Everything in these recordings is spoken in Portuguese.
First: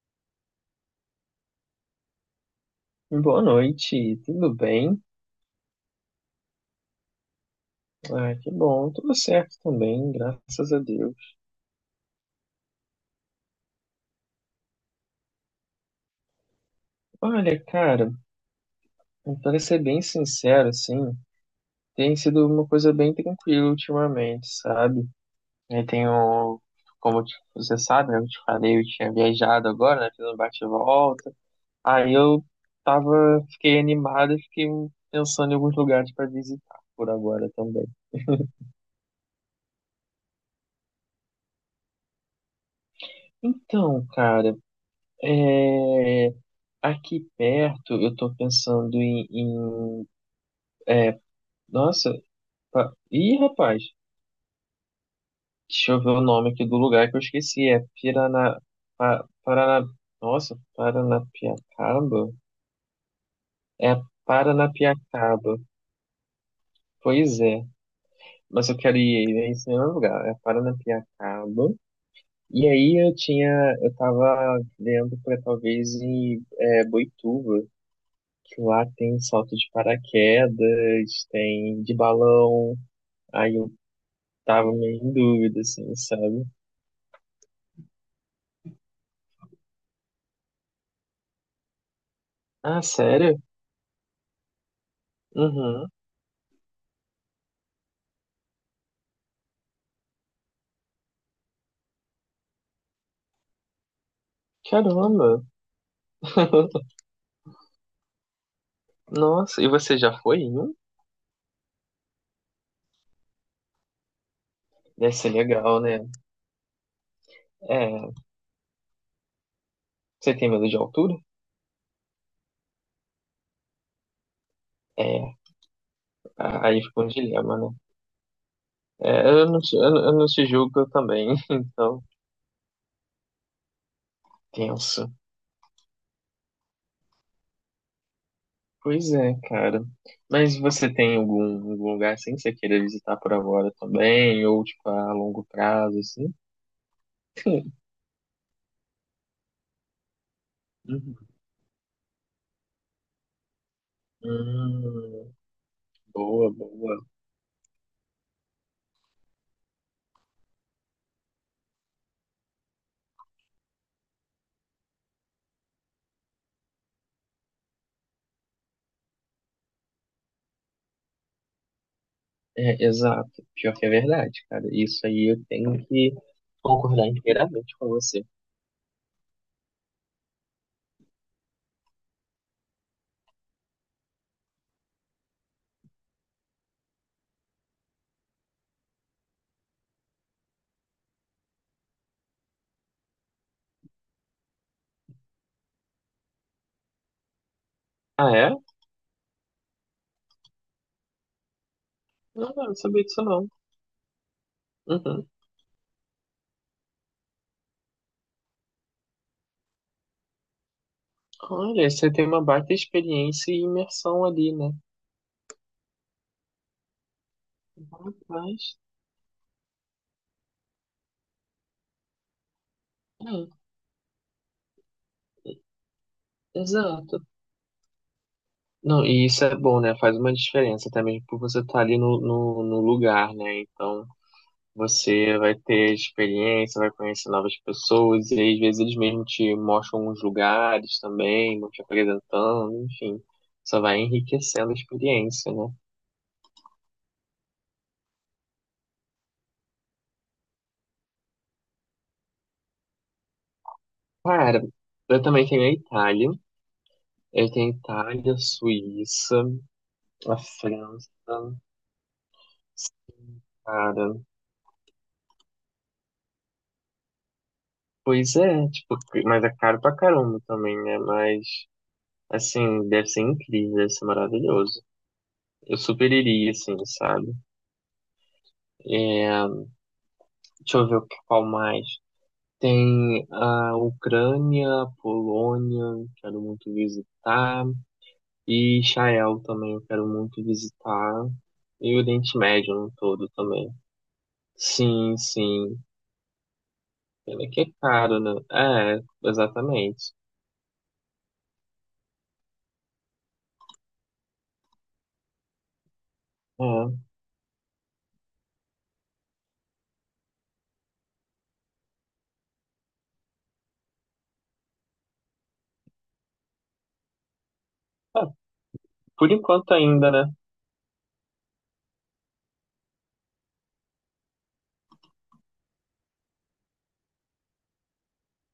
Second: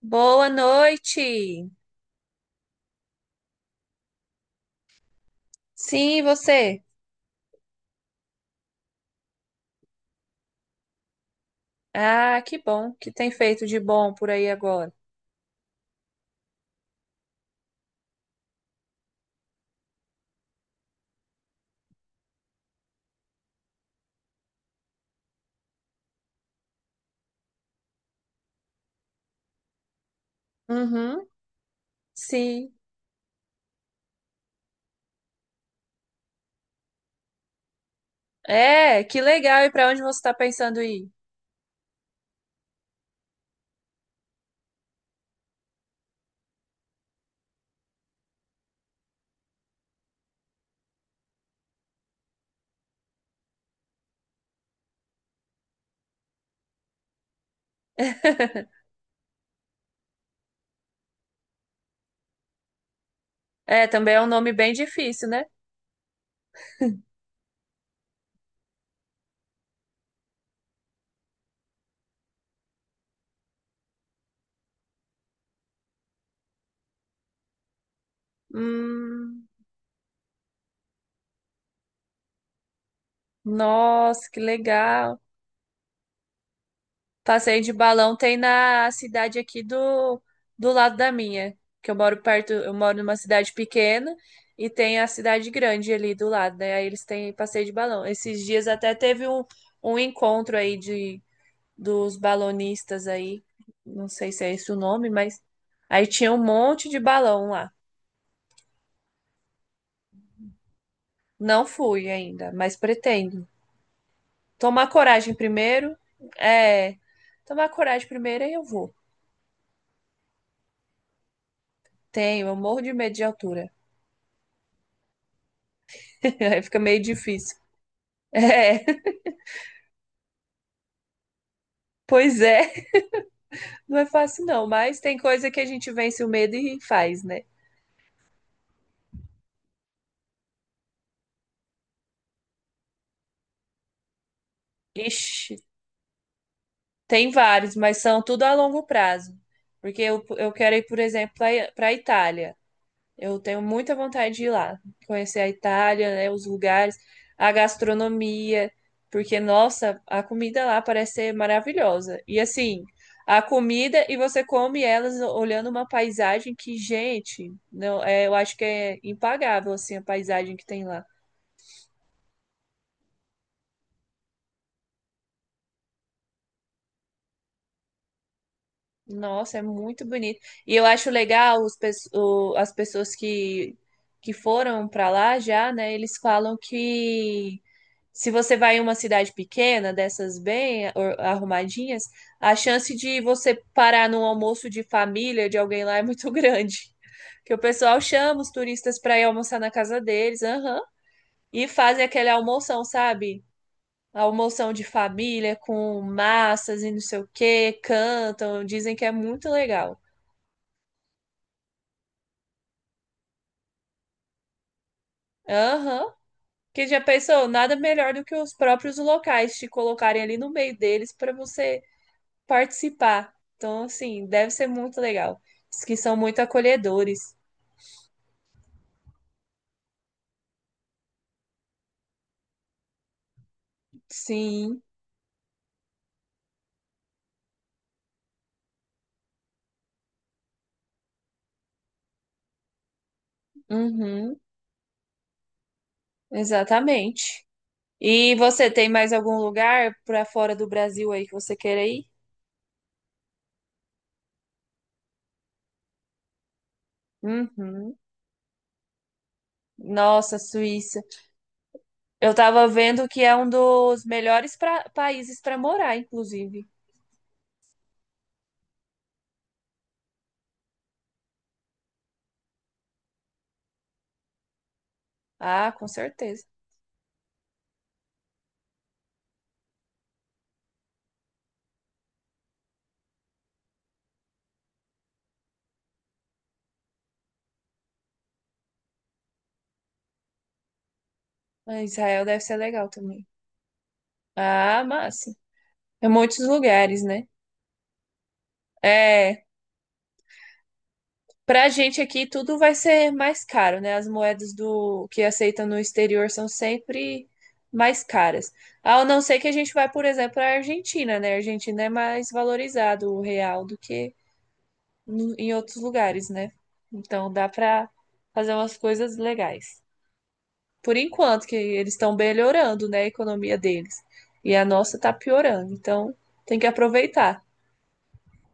Boa noite. Boa noite, tudo bem? Sim, e você? Ah, que bom, tudo certo também, graças a Deus. Ah, que bom que tem feito de bom por aí agora. Olha, cara, para ser bem sincero, assim, tem sido uma coisa bem tranquila ultimamente, sabe? Eu tenho, como eu você sabe, né, eu te falei, eu tinha viajado agora, né, fiz um Uhum. bate-volta. Aí eu Sim. tava, fiquei animado e fiquei pensando em alguns lugares para visitar por agora também. É, que legal. E para onde você está pensando ir? Então, cara, é... Aqui perto, eu tô pensando em é, nossa, rapaz, deixa eu ver o nome aqui do lugar que eu esqueci, é Pirana, Parana, nossa, Paranapiacaba? É, É também é um nome bem difícil, né? Paranapiacaba, pois é, mas eu quero ir em esse mesmo lugar, é Paranapiacaba, e aí eu tava vendo pra talvez ir Boituva, que lá tem Hum, salto de paraquedas, tem de balão, Aí eu nossa, que tava meio em legal. dúvida, assim, sabe? Passeio de balão tem na cidade aqui do lado da minha, que eu moro perto, eu Ah, moro numa sério? cidade pequena e tem a cidade Uhum. grande ali do lado, né? Aí eles têm passeio de balão. Esses dias até teve um encontro aí de dos balonistas aí, não sei se é esse o nome, mas Caramba! aí tinha um monte de balão lá. Nossa, e você já foi em um? Não fui ainda, mas pretendo. Tomar Deve ser coragem legal, primeiro, né? é, tomar coragem É, primeiro aí eu vou. você tem medo de altura? Tenho, eu morro de medo de altura. É, Aí fica aí meio fica um difícil. dilema, né? É, É, eu não te julgo eu também, então, pois é, não é fácil não, mas tenso. tem coisa que a gente vence o medo e faz, né? Pois é, cara. Mas você tem algum lugar assim que você queira visitar por agora também? Ou, tipo, a longo Ixi, prazo, assim? tem vários, mas são tudo a longo prazo. Porque eu quero ir, por Uhum. exemplo, para a Itália. Eu tenho muita vontade de ir lá, Hum, conhecer a Itália, né, os boa, lugares, boa. a gastronomia, porque, nossa, a comida lá parece ser maravilhosa. E assim, a comida e você come elas olhando uma paisagem que, gente, não, é, eu acho que é impagável assim a paisagem que tem lá. É, exato. Pior que é verdade, cara. Isso aí eu tenho que concordar inteiramente com você. Nossa, é muito bonito. E eu acho legal as pessoas que foram para lá já, né? Eles falam que se você vai em uma cidade pequena, dessas bem arrumadinhas, a chance de você parar num almoço de família de alguém lá é muito grande. Que o pessoal Ah, chama os é? turistas para ir almoçar na casa deles, aham, e fazem aquele Não, não não almoção, sabia disso sabe? não. Almoção de Uhum. família com massas e não sei o que cantam, dizem que é muito legal. Olha, você tem uma baita experiência e imersão ali, né? Aham. Que já pensou, nada melhor do que os Rapaz. próprios locais te colocarem ali no meio deles para você participar. É, Então, assim, deve ser muito legal. Diz que são muito exato. acolhedores. Não, e isso é bom, né? Faz uma diferença também por você estar ali no lugar, né? Então. Sim, Você vai ter experiência, vai conhecer novas pessoas, e aí, às vezes eles mesmo te mostram uns lugares também, vão te apresentando, enfim. Só vai uhum, enriquecendo a experiência, né? exatamente. E você tem mais algum lugar para fora do Brasil aí que você queira ir? Cara, eu também tenho a Itália. Eu tenho a Uhum. Itália, a Suíça, a Nossa, Suíça. França, Eu tava vendo que é um dos cara. melhores países para morar, inclusive. Pois é, tipo, mas é caro pra caramba também, né? Mas, assim, deve ser incrível, deve ser maravilhoso. Ah, Eu com super certeza. iria, assim, sabe? É, deixa eu ver qual mais. Tem a Ucrânia, Polônia, quero muito visitar, e Israel também, eu quero muito visitar, Ah, e o Israel Oriente deve ser Médio legal no também. todo também. Ah, Sim, massa. sim. É muitos lugares, né? Pena que é caro, né? É, É, exatamente. pra gente aqui tudo vai ser mais caro, né? As moedas do que aceitam no exterior são É. sempre mais caras. Ao não ser que a gente vai, por exemplo, à Argentina, né? A Argentina é mais valorizado o real do que em outros lugares, né? Então dá pra Ah, fazer umas coisas por enquanto legais. ainda, né? Por enquanto, que eles estão melhorando, né, a economia deles. E a nossa tá piorando. Então, tem que aproveitar.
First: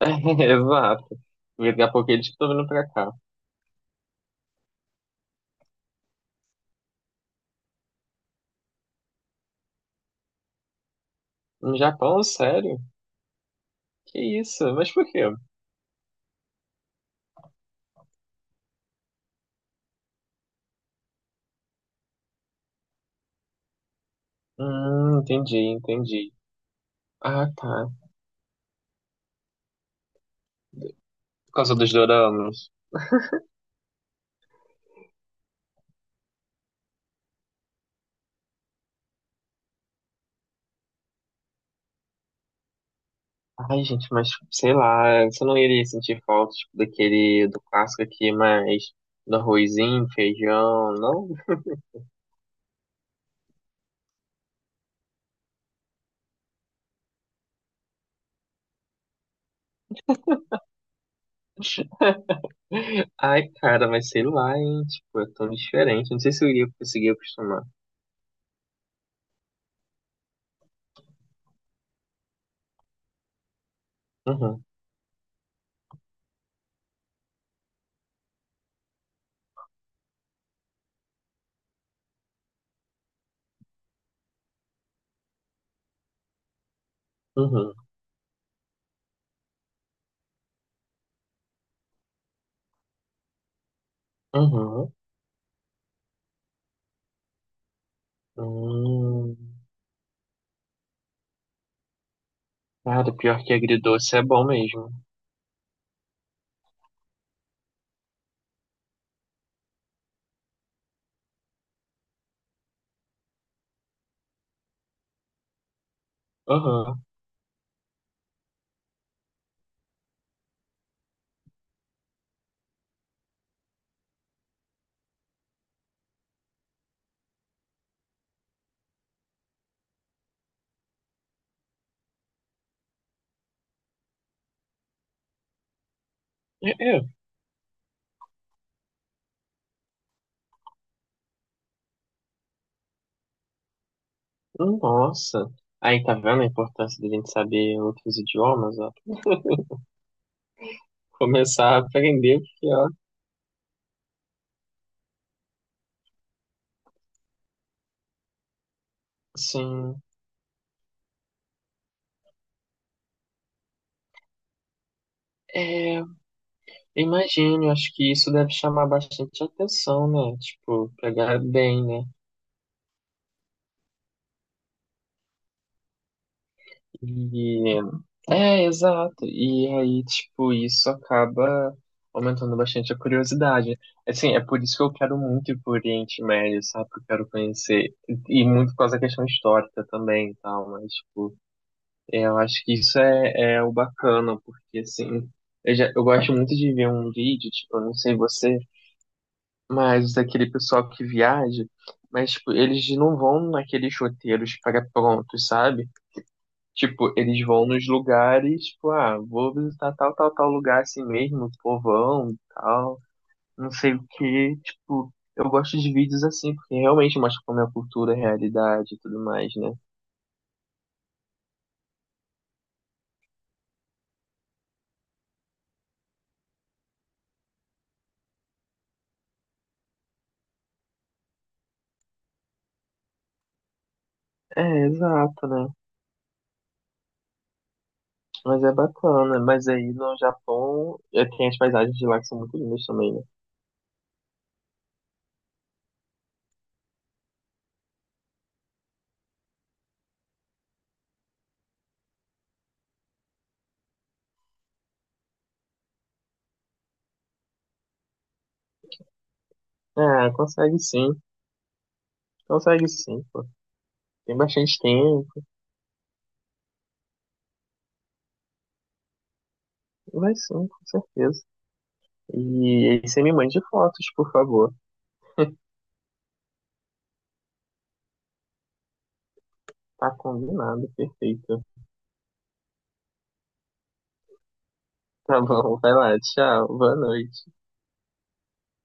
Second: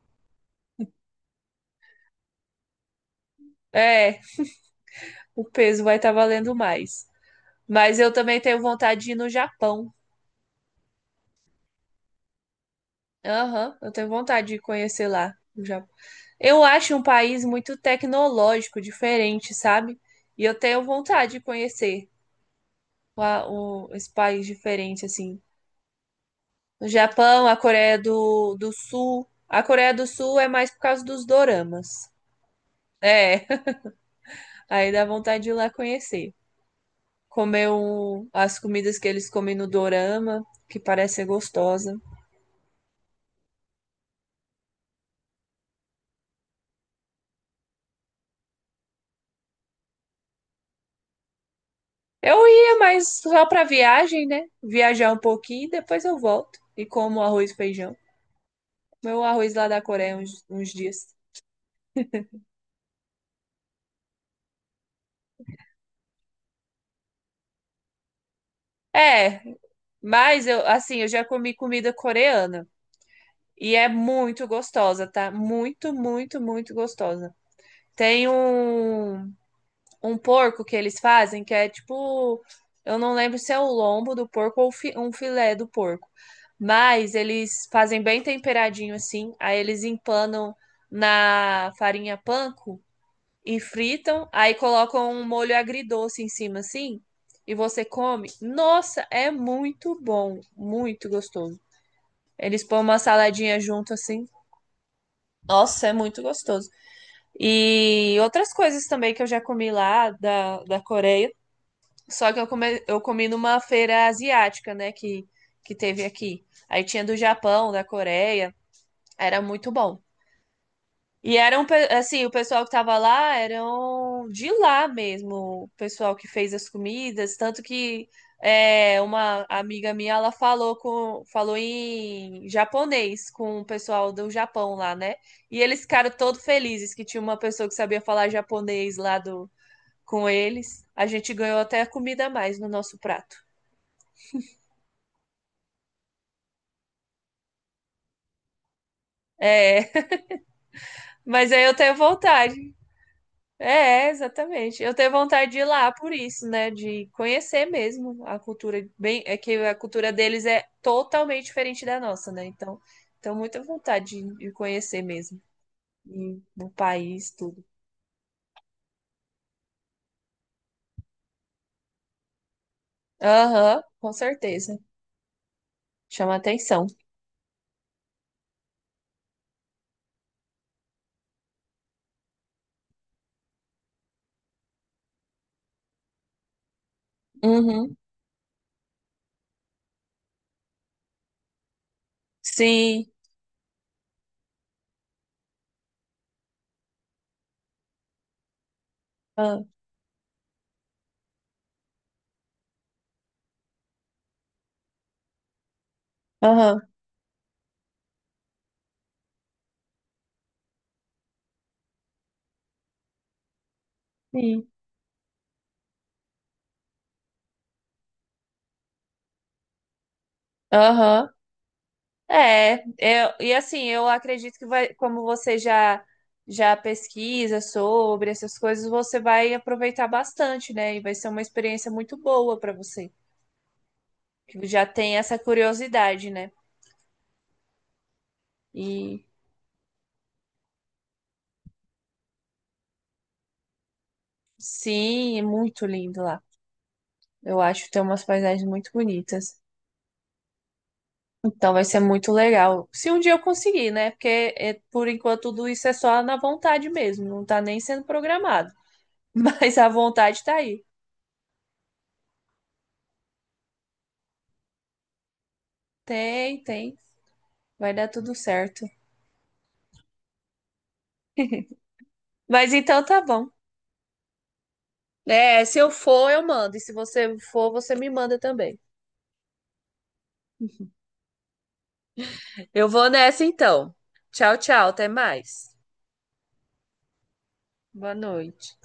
É, exato. Porque daqui a pouco eles estão vindo pra cá. É, o peso vai estar valendo mais. Mas eu também tenho vontade de ir no Japão. No Japão, sério? Aham, eu tenho Que vontade de isso? Mas por conhecer quê? lá o Japão. Eu acho um país muito tecnológico, diferente, sabe? E eu tenho vontade de conhecer lá esse país diferente, assim. Entendi, entendi. O Japão, Ah, a tá. Coreia do Sul. A Coreia do Sul é mais por causa dos Por causa doramas. dos doramas. É. Aí dá vontade de ir lá conhecer. Comer as comidas que eles comem no Dorama, que parece ser gostosa. Ai, gente, mas sei lá, você não iria sentir falta, tipo, daquele, do clássico aqui, mas do arrozinho, feijão, não? Eu ia, mas só pra viagem, né? Viajar um pouquinho, depois eu volto e como arroz e feijão. Meu arroz lá da Coreia uns dias. Ai, cara, mas sei lá, hein, tipo, é tão diferente, não sei se eu iria conseguir acostumar. É, mas eu, assim, eu já comi comida coreana e é muito Uhum, gostosa, tá? Muito, muito, muito gostosa. Tem um porco que eles fazem, que é tipo, eu não lembro se é o lombo do porco ou um filé do porco. Mas eles uhum, fazem bem temperadinho assim, aí eles empanam na farinha panko e fritam, aí uhum, colocam um molho agridoce em cima assim, e você come. Nossa, é hum. muito bom, muito gostoso. Eles põem uma Cara, pior que saladinha junto agridoce é assim. bom mesmo. Nossa, é muito gostoso. E outras coisas também que eu já comi lá da Coreia. Só que eu comi numa feira asiática, né? Que teve aqui. Aí Aham, tinha do Japão, da Coreia. Era muito bom. E eram, assim, o pessoal que tava lá eram de lá mesmo, o pessoal que fez as comidas. Tanto que é, uma amiga minha, ela falou, falou em japonês com o pessoal do Japão lá, né? E eles ficaram todos é, felizes é, que tinha uma pessoa que sabia falar japonês lá do, com eles. A gente ganhou até comida a mais no nosso prato. nossa. Aí, tá vendo a importância da gente saber outros idiomas, ó? É, mas aí Começar eu a tenho aprender, porque, vontade. ó, É, é, exatamente. Eu tenho vontade de ir lá por isso, né? De conhecer mesmo a cultura. Bem, é que a sim. cultura deles é totalmente diferente da nossa, né? Então, tenho muita vontade de conhecer mesmo. É, E no país, tudo. Imagino, acho que isso deve chamar bastante atenção, né? Tipo, pegar bem, né? Aham, com certeza. Chama atenção. E é, exato. E aí, tipo, isso acaba aumentando bastante a curiosidade. Assim, é por isso que eu quero muito ir pro Oriente Médio, sabe? Porque eu quero conhecer. Uhum. E muito por causa da questão histórica também e tal, mas, tipo, é, eu acho que isso Sim. é, o bacana, porque, assim, eu gosto muito de ver um vídeo, tipo, eu não sei você. Ah, Mas daquele pessoal que viaja, mas tipo, eles não vão naqueles roteiros pré-prontos, sabe? aham. Tipo, eles vão nos lugares, tipo, ah, vou visitar tal, tal, tal lugar assim mesmo, povão, e tal, não sei o quê. Sim. Tipo, eu gosto de vídeos assim, porque realmente mostra como é a cultura, a realidade e tudo mais, né? Aham. É, e assim, eu acredito que vai, como você já pesquisa sobre essas coisas, você vai aproveitar bastante, né? E vai ser uma experiência muito boa para você, É, que já tem essa exato, né? curiosidade, né? Mas é E bacana. Mas aí no Japão, é, tem as paisagens de lá que são muito lindas também, né? sim, é muito lindo lá. Eu acho que tem umas paisagens muito bonitas. Então vai ser muito legal. Se um dia eu conseguir, né? Porque é, por enquanto tudo isso é só na vontade mesmo, não tá nem sendo programado. Mas a Ah, vontade tá aí. Consegue sim, pô. Tem bastante tempo. Tem, tem. Vai dar tudo certo. Vai sim, com certeza. Mas E então aí tá você me bom. mande fotos, por favor. É, se eu for, eu mando. E se você for, você me manda também. Tá combinado, perfeito. Eu vou nessa então. Tchau, tchau. Até Tá mais. bom, vai lá, tchau, boa noite. Boa noite.